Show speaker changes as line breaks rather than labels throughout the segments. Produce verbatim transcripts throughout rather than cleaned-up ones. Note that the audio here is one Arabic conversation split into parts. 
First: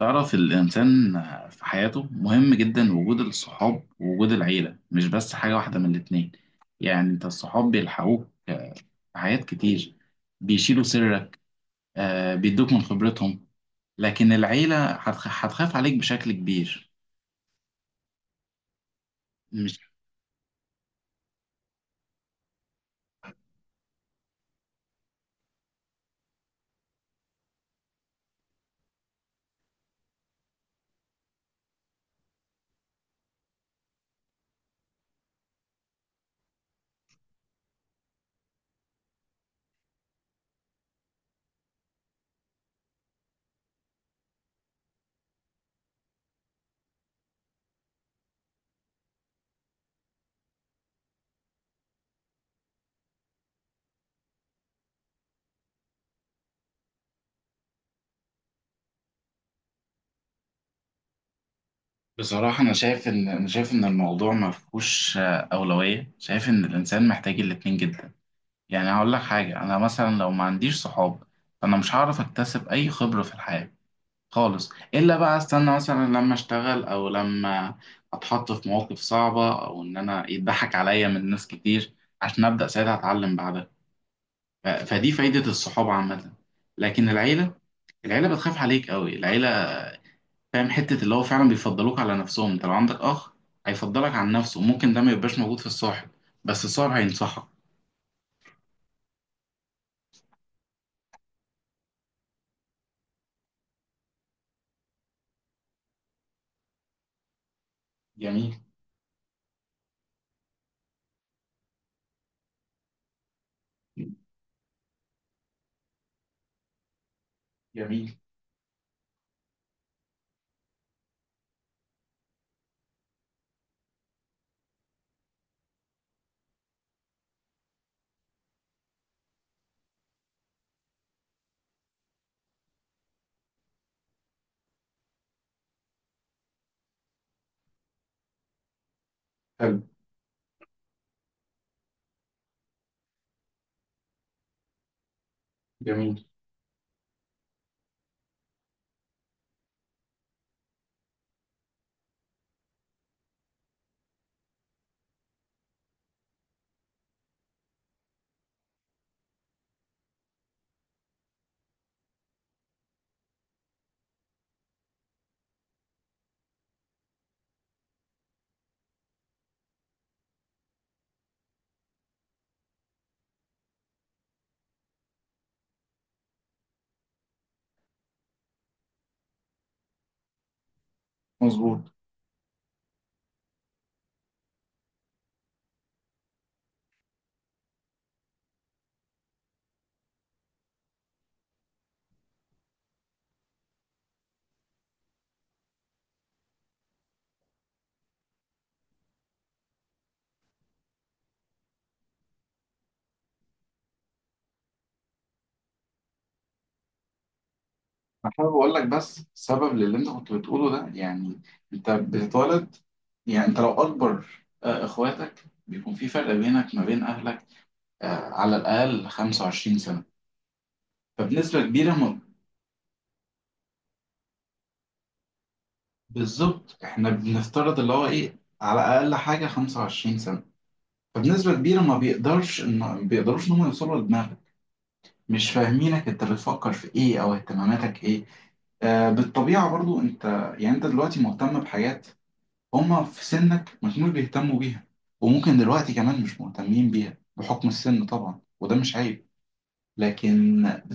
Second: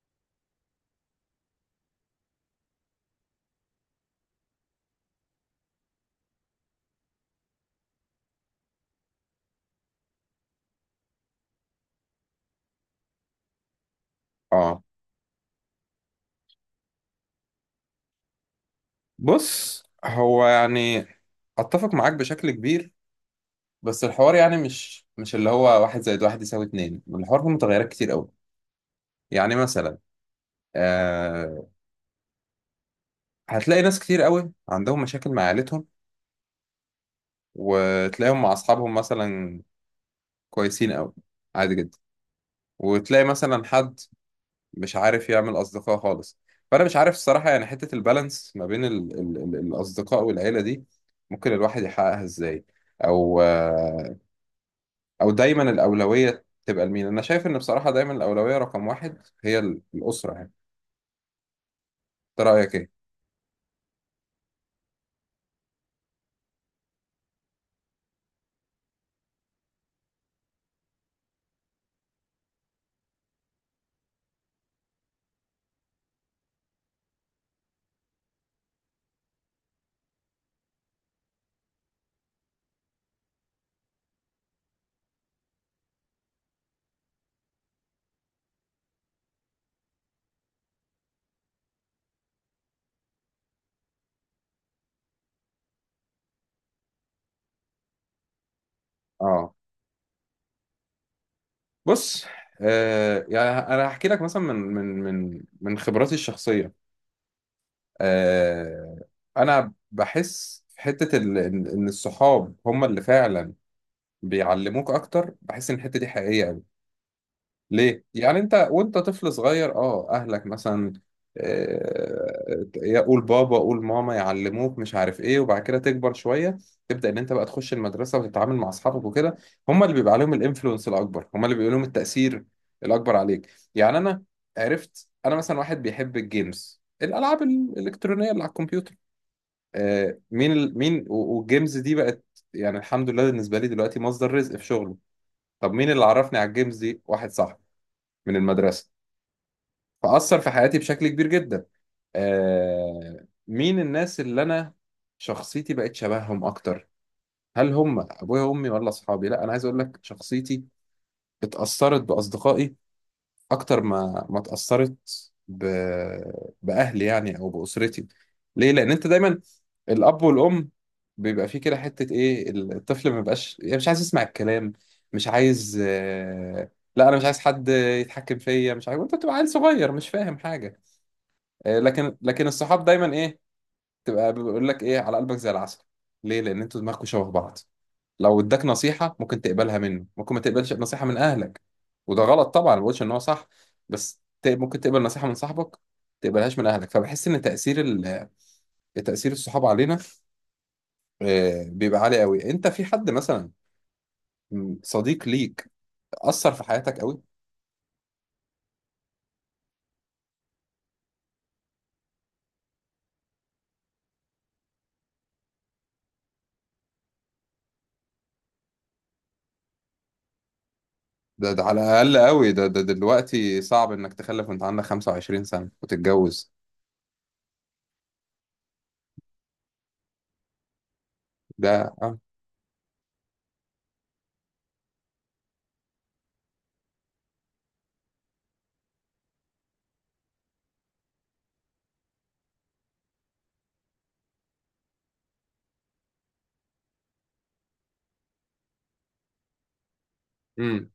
تعرف الإنسان في حياته مهم جدا، وجود الصحاب ووجود العيلة مش بس حاجة واحدة من الاتنين. يعني أنت الصحاب بيلحقوك في حاجات كتير، بيشيلوا سرك، آه، بيدوك من خبرتهم. لكن
اه.
العيلة هتخ- هتخاف عليك بشكل كبير. مش.
بص هو يعني اتفق معاك بشكل كبير. بس الحوار يعني مش مش اللي هو واحد زائد واحد يساوي اتنين، الحوار فيه متغيرات كتير قوي. يعني مثلا، آه هتلاقي ناس كتير قوي عندهم مشاكل مع عيلتهم، وتلاقيهم مع اصحابهم مثلا كويسين قوي، عادي جدا. وتلاقي مثلا حد مش عارف يعمل اصدقاء خالص. فانا مش عارف الصراحة، يعني حتة البالانس ما بين ال ال ال الاصدقاء والعيلة دي ممكن الواحد يحققها ازاي؟ او آه، او دايما الاولويه تبقى لمين؟ انا شايف ان بصراحه دايما الاولويه رقم واحد هي ال- الاسره يعني. انت
بصراحة أنا
رايك ايه؟
شايف إن أنا شايف إن الموضوع ما فيهوش آه، أولوية، شايف إن الإنسان محتاج الاتنين جدا. يعني هقول لك حاجة، أنا مثلا لو ما عنديش صحاب فأنا مش هعرف أكتسب أي خبرة في الحياة خالص، الا بقى استنى مثلا لما اشتغل او لما اتحط في مواقف صعبه، او ان انا يضحك عليا من ناس كتير عشان ابدا ساعتها اتعلم بعدها. ف- فدي فايده الصحابه عامه. لكن العيله العيله بتخاف عليك قوي، العيله فاهم حته اللي هو فعلا بيفضلوك على نفسهم. انت لو عندك اخ هيفضلك عن نفسه، ممكن ده ما يبقاش موجود في الصاحب، بس الصاحب هينصحك.
اه. بص، آه يعني انا هحكي لك مثلا من من من من خبراتي الشخصيه.
جميل.
آه انا بحس في حته ال- ان إن الصحاب هم اللي فعلا بيعلموك اكتر. بحس ان الحته دي حقيقيه قوي. ليه؟
جميل.
يعني انت وانت طفل صغير، اه اهلك مثلا، آه، يقول بابا قول ماما، يعلموك مش عارف ايه. وبعد كده تكبر شويه، تبدا ان انت بقى تخش المدرسه وتتعامل مع اصحابك وكده. هم اللي بيبقى عليهم الانفلونس الاكبر، هم اللي بيبقى لهم التاثير الاكبر عليك. يعني انا عرفت انا مثلا واحد بيحب الجيمز، الالعاب الالكترونيه اللي على الكمبيوتر.
حلو.
آه، مين ال... مين و- والجيمز دي بقت يعني الحمد لله بالنسبه لي دلوقتي مصدر رزق في شغله. طب مين اللي
جميل.
عرفني على الجيمز دي؟ واحد صاحبي من المدرسه. فأثر في حياتي بشكل كبير جدا. آه مين الناس اللي أنا شخصيتي بقت شبههم أكتر؟ هل هم أبويا وأمي ولا أصحابي؟ لا، أنا عايز أقول لك شخصيتي اتأثرت بأصدقائي أكتر ما ما اتأثرت ب... بأهلي يعني، أو بأسرتي. ليه؟ لأن أنت دايما الأب والأم بيبقى فيه كده حتة إيه، الطفل ما بيبقاش يعني مش عايز يسمع الكلام، مش عايز. آه... لا، أنا مش عايز حد يتحكم فيا، مش عايز. وأنت بتبقى عيل صغير مش فاهم حاجة. آه،
مظبوط.
لكن لكن الصحاب دايما ايه؟ تبقى بيقول لك ايه على قلبك زي العسل. ليه؟ لان انتوا دماغكم شبه بعض. لو اداك نصيحه ممكن تقبلها منه، ممكن ما تقبلش نصيحه من اهلك. وده غلط طبعا، ما بقولش ان هو صح، بس ت- ممكن تقبل نصيحه من صاحبك، تقبلهاش من اهلك. فبحس ان تاثير ال- تاثير الصحاب علينا آه، بيبقى عالي قوي. انت في حد مثلا، م، صديق ليك، اثر في حياتك قوي؟
انا حابب اقول لك بس سبب للي انت كنت بتقوله ده، يعني انت بتتولد، يعني انت لو اكبر آه، اخواتك، بيكون في فرق بينك ما بين اهلك آه، على الاقل خمسة وعشرين سنه.
ده, ده
فبنسبه
على
كبيره ما-
الاقل قوي، ده, ده دلوقتي صعب انك تخلف وانت عندك خمسة وعشرين سنة سنه وتتجوز.
بالظبط، احنا بنفترض اللي هو ايه، على اقل حاجه خمسة وعشرين سنه. فبنسبه
ده.
كبيره ما بيقدرش ان ما بيقدروش ان هم يوصلوا لدماغك، مش فاهمينك انت بتفكر في ايه او اهتماماتك ايه. آه، بالطبيعة برضو انت يعني انت دلوقتي مهتم بحاجات هما في سنك ما كانوش بيهتموا بيها، وممكن دلوقتي كمان مش مهتمين بيها بحكم السن طبعا، وده مش عيب. لكن
اه.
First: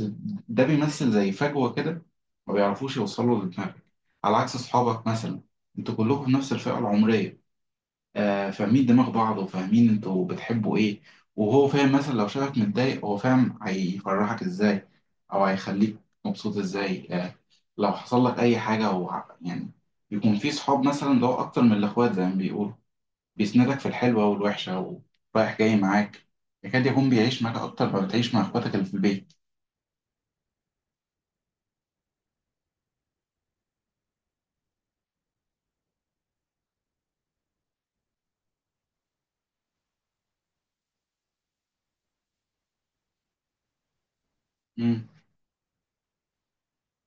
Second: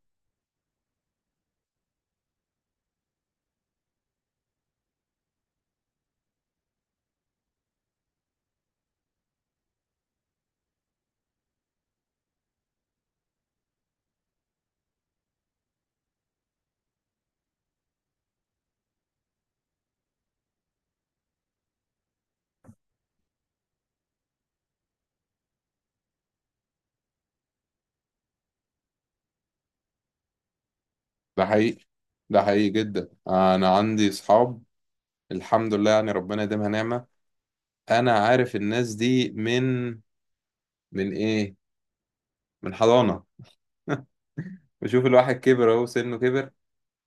ده بيمثل زي فجوة كده، ما بيعرفوش يوصلوا لدماغك، على عكس أصحابك مثلا، انتوا كلكم في نفس الفئة العمرية، آه فاهمين دماغ بعض، وفاهمين انتوا بتحبوا ايه. وهو فاهم مثلا لو شافك متضايق، هو فاهم هيفرحك ازاي او هيخليك مبسوط ازاي. آه لو حصل لك اي حاجة هو يعني يكون في صحاب مثلا، ده هو اكتر من الاخوات زي ما بيقولوا، بيسندك في الحلوة والوحشة، ورايح جاي معاك، يكاد يكون بيعيش معاك أكتر ما بتعيش مع إخواتك اللي في البيت.
ده حقيقي، ده حقيقي جدا. انا عندي اصحاب الحمد لله يعني، ربنا يديمها نعمة. انا عارف الناس دي من من ايه من حضانة.
امم.
بشوف الواحد كبر، اهو سنه كبر.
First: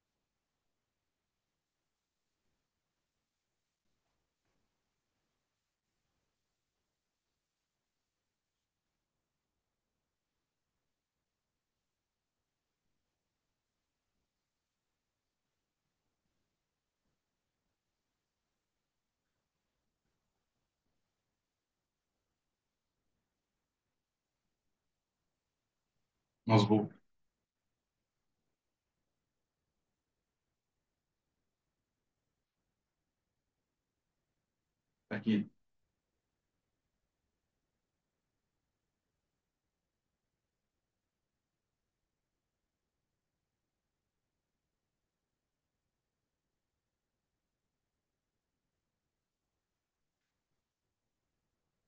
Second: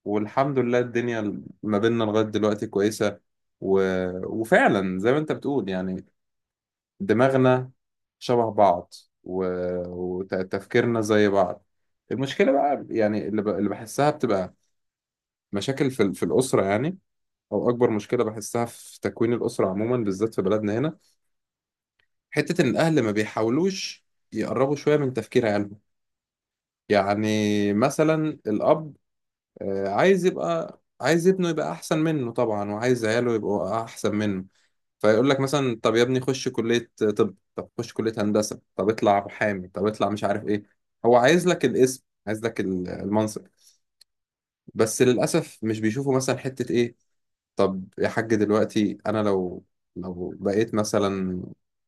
والحمد لله الدنيا ما بيننا لغاية دلوقتي كويسة. و... وفعلا زي ما انت بتقول يعني دماغنا شبه بعض، و... وتفكيرنا زي بعض. المشكلة بقى، يعني اللي, ب... اللي بحسها بتبقى مشاكل في, ال- في الأسرة يعني، او اكبر مشكله بحسها في تكوين الاسره عموما بالذات في بلدنا هنا، حته ان الاهل ما بيحاولوش يقربوا شويه من تفكير عيالهم.
مظبوط.
يعني مثلا الاب، آه، عايز يبقى عايز ابنه يبقى احسن منه طبعا، وعايز عياله يبقوا احسن منه. فيقول لك
أكيد.
مثلا طب يا ابني خش كليه، طب طب خش كليه هندسه، طب اطلع محامي، طب اطلع مش عارف ايه. هو عايز لك الاسم، عايز لك ال- المنصب. بس للاسف مش بيشوفوا مثلا حته ايه. طب يا حاج، دلوقتي انا لو لو بقيت مثلا،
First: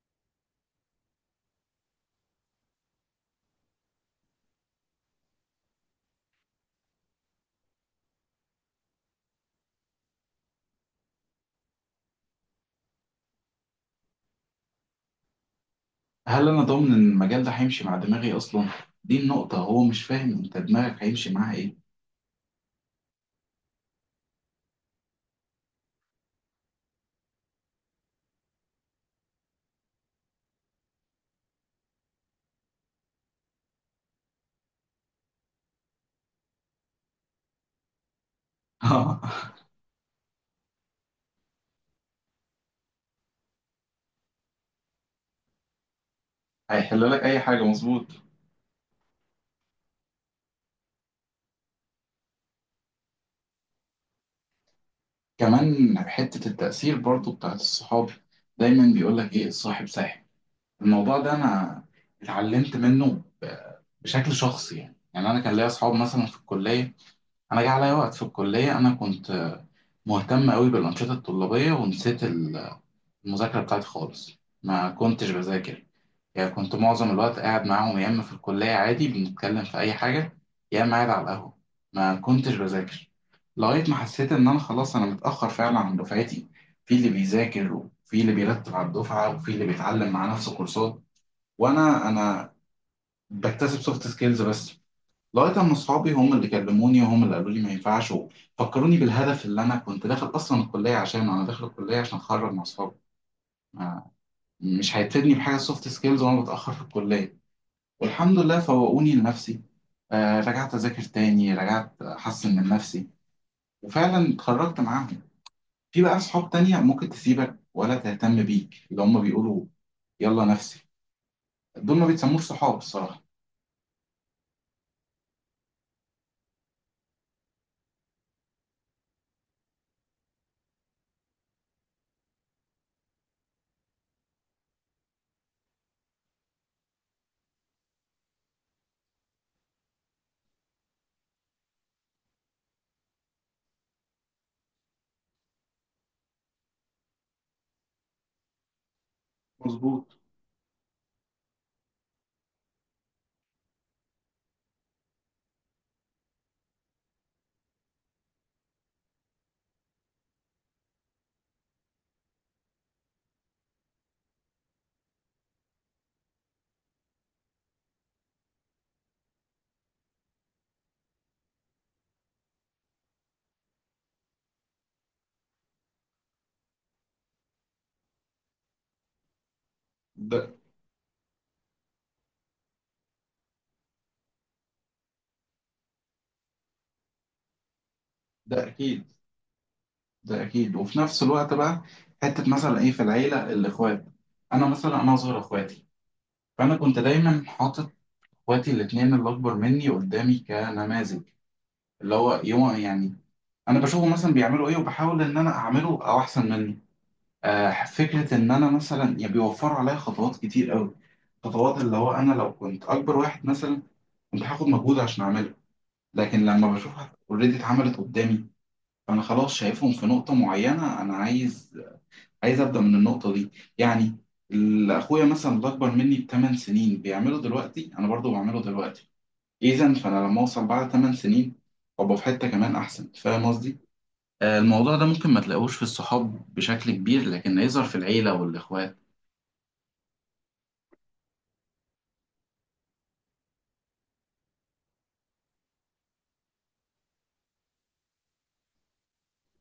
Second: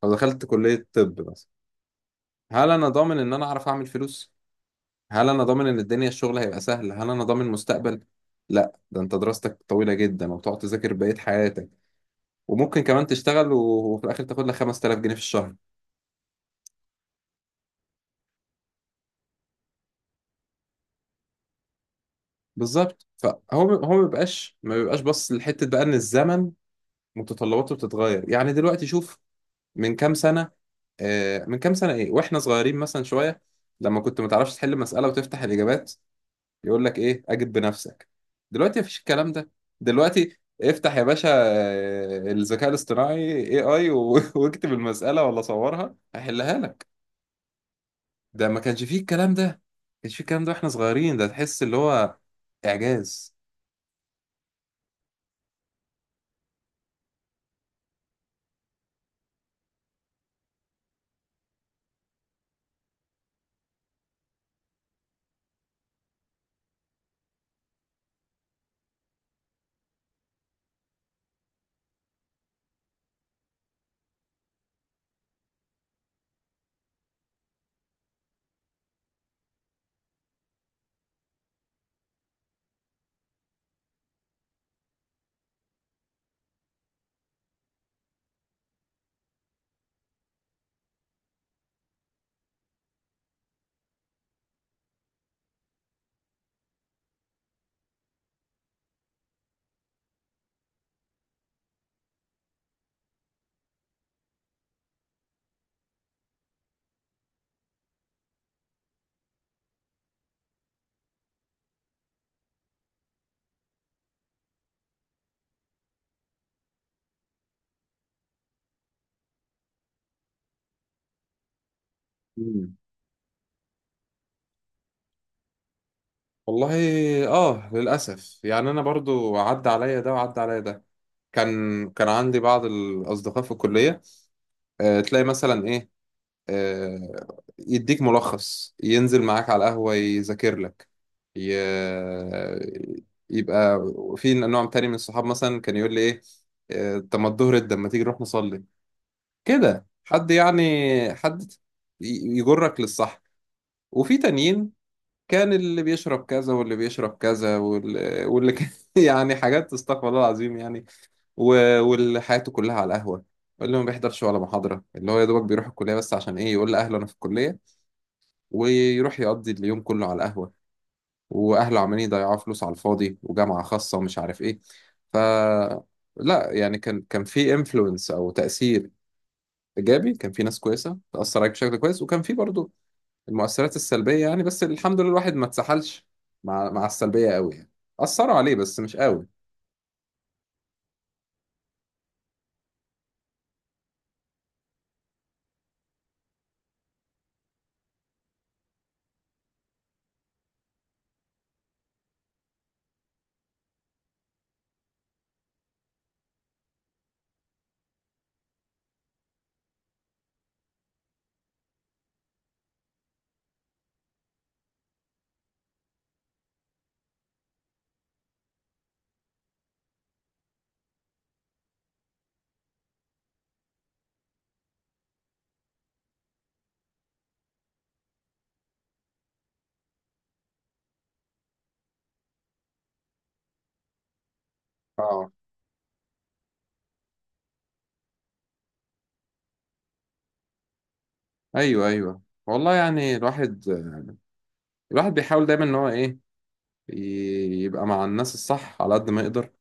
لو دخلت كلية طب مثلا، هل انا ضامن ان انا اعرف اعمل فلوس؟ هل انا ضامن ان الدنيا الشغل هيبقى سهل؟ هل انا ضامن مستقبل؟ لا، ده انت دراستك طويلة جدا، وتقعد تذاكر بقية حياتك، وممكن كمان تشتغل و- وفي الاخر تاخد لك خمستلاف جنيه في الشهر.
هل أنا ضامن إن المجال ده هيمشي مع دماغي أصلا؟ دي النقطة، هو مش فاهم أنت دماغك هيمشي معاها إيه.
بالظبط. فهو ب- هو ما بيبقاش ما بيبقاش بص لحتة بقى، ان الزمن متطلباته بتتغير. يعني دلوقتي شوف، من كام سنة، آه، من كام سنة إيه وإحنا صغيرين مثلا شوية، لما كنت ما تعرفش تحل مسألة وتفتح الإجابات، يقول لك إيه، أجب بنفسك. دلوقتي مفيش الكلام ده. دلوقتي افتح يا باشا آه، الذكاء الاصطناعي إيه آي و- واكتب المسألة ولا صورها هيحلها لك.
هيحل لك أي حاجة، مظبوط.
ده ما كانش فيه الكلام ده، ما كانش فيه الكلام ده وإحنا صغيرين. ده تحس اللي هو إعجاز.
كمان حتة التأثير برضو بتاعت الصحاب، دايما بيقولك إيه؟ الصاحب ساحب. الموضوع ده أنا اتعلمت منه ب- بشكل شخصي، يعني يعني أنا كان ليا أصحاب مثلا في الكلية. انا جه عليا وقت في الكليه، انا كنت مهتم قوي بالانشطه الطلابيه، ونسيت ال- المذاكره بتاعتي خالص، ما كنتش بذاكر. يعني كنت معظم الوقت قاعد معاهم، يا اما في الكليه عادي بنتكلم في اي حاجه، يا اما قاعد على القهوه، ما كنتش بذاكر، لغايه ما حسيت ان انا خلاص انا متاخر فعلا عن دفعتي. في اللي بيذاكر، وفي اللي بيرتب على الدفعه، وفي اللي بيتعلم مع نفسه كورسات، وانا انا بكتسب سوفت سكيلز بس، لغايه اما اصحابي هم اللي كلموني، وهم اللي قالوا لي ما ينفعش، وفكروني بالهدف اللي انا كنت داخل اصلا الكليه عشانه. انا داخل الكليه عشان اتخرج مع اصحابي، ما- مش هيفيدني بحاجه سوفت سكيلز وانا بتاخر في الكليه. والحمد لله فوقوني لنفسي، آه رجعت اذاكر تاني، رجعت احسن من نفسي، وفعلا اتخرجت معاهم. في بقى اصحاب تانية ممكن تسيبك ولا تهتم بيك، اللي هم بيقولوا يلا نفسي، دول ما بيتسموش صحاب
مم.
الصراحه.
والله. آه للأسف يعني أنا برضو عدى عليا ده، وعدى عليا ده. كان كان عندي بعض الأصدقاء في الكلية، آه، تلاقي مثلا ايه، آه، يديك ملخص، ينزل معاك على القهوة يذاكر لك، ي... يبقى. في نوع تاني من الصحاب مثلا كان يقول لي ايه، آه، طب ما الظهر ده ما تيجي نروح نصلي؟ كده،
مظبوط.
حد يعني، حد ي- يجرك للصح. وفي تانيين كان اللي بيشرب كذا واللي بيشرب كذا واللي, واللي كان يعني حاجات استغفر الله العظيم يعني و- وحياته كلها على القهوة، اللي ما بيحضرش ولا محاضرة، اللي هو يا دوبك بيروح الكلية بس عشان إيه؟ يقول لأهله أنا في الكلية، ويروح يقضي اليوم كله على القهوة. وأهله عمالين يضيعوا فلوس على الفاضي، وجامعة خاصة ومش عارف إيه. ف لا يعني كان كان في انفلونس أو تأثير إيجابي، كان
ده
في ناس كويسة تأثر عليك بشكل كويس، وكان في برضو المؤثرات السلبية يعني. بس الحمد لله الواحد ما اتسحلش مع مع السلبية قوي يعني، أثروا عليه
ده
بس مش
أكيد.
قوي.
ده اكيد. وفي نفس الوقت بقى، حته مثلا ايه؟ في العيله، الاخوات، انا مثلا انا اصغر اخواتي، فانا كنت دايما حاطط اخواتي الاثنين اللي اكبر مني قدامي كنماذج، اللي هو يوم يعني انا بشوفه مثلا بيعملوا ايه، وبحاول ان انا اعمله او احسن منه. آه فكره ان انا مثلا يعني بيوفروا عليا خطوات كتير قوي، خطوات اللي هو انا لو كنت اكبر واحد مثلا كنت هاخد مجهود عشان اعمله، لكن لما بشوفها اوريدي اتعملت قدامي، فانا خلاص شايفهم في نقطه معينه، انا عايز عايز ابدا من النقطه دي. يعني ال- اخويا مثلا اللي اكبر مني بثمان سنين بيعمله دلوقتي، انا برضو بعمله دلوقتي. اذا فانا لما اوصل بعد ثمان سنين ابقى في حته كمان احسن، فاهم قصدي؟ آه، الموضوع ده ممكن
اه.
ما تلاقوش في الصحاب بشكل كبير، لكن يظهر في العيله والاخوات.
ايوه، ايوه. والله، يعني الواحد الواحد بيحاول دايما ان هو ايه، ي- يبقى مع الناس الصح على قد ما يقدر،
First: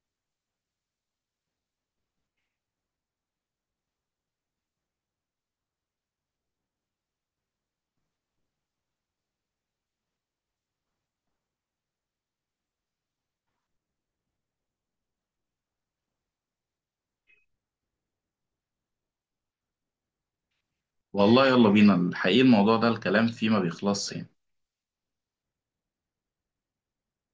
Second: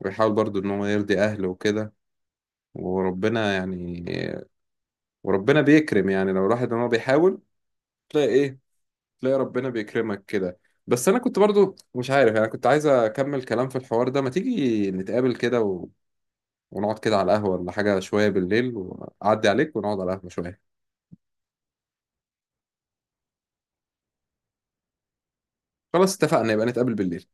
ويحاول برضو ان هو يرضي اهله وكده. وربنا يعني وربنا بيكرم يعني، لو الواحد ان هو بيحاول، تلاقي ايه تلاقي ربنا بيكرمك كده. بس انا كنت برضو مش عارف يعني، كنت عايز اكمل كلام في الحوار ده. ما تيجي نتقابل كده و... ونقعد كده على القهوة ولا حاجة شوية بالليل، وأعدي عليك ونقعد على القهوة شوية؟
والله يلا بينا الحقيقه، الموضوع ده الكلام فيه ما بيخلصش يعني.
خلاص اتفقنا، يبقى نتقابل بالليل.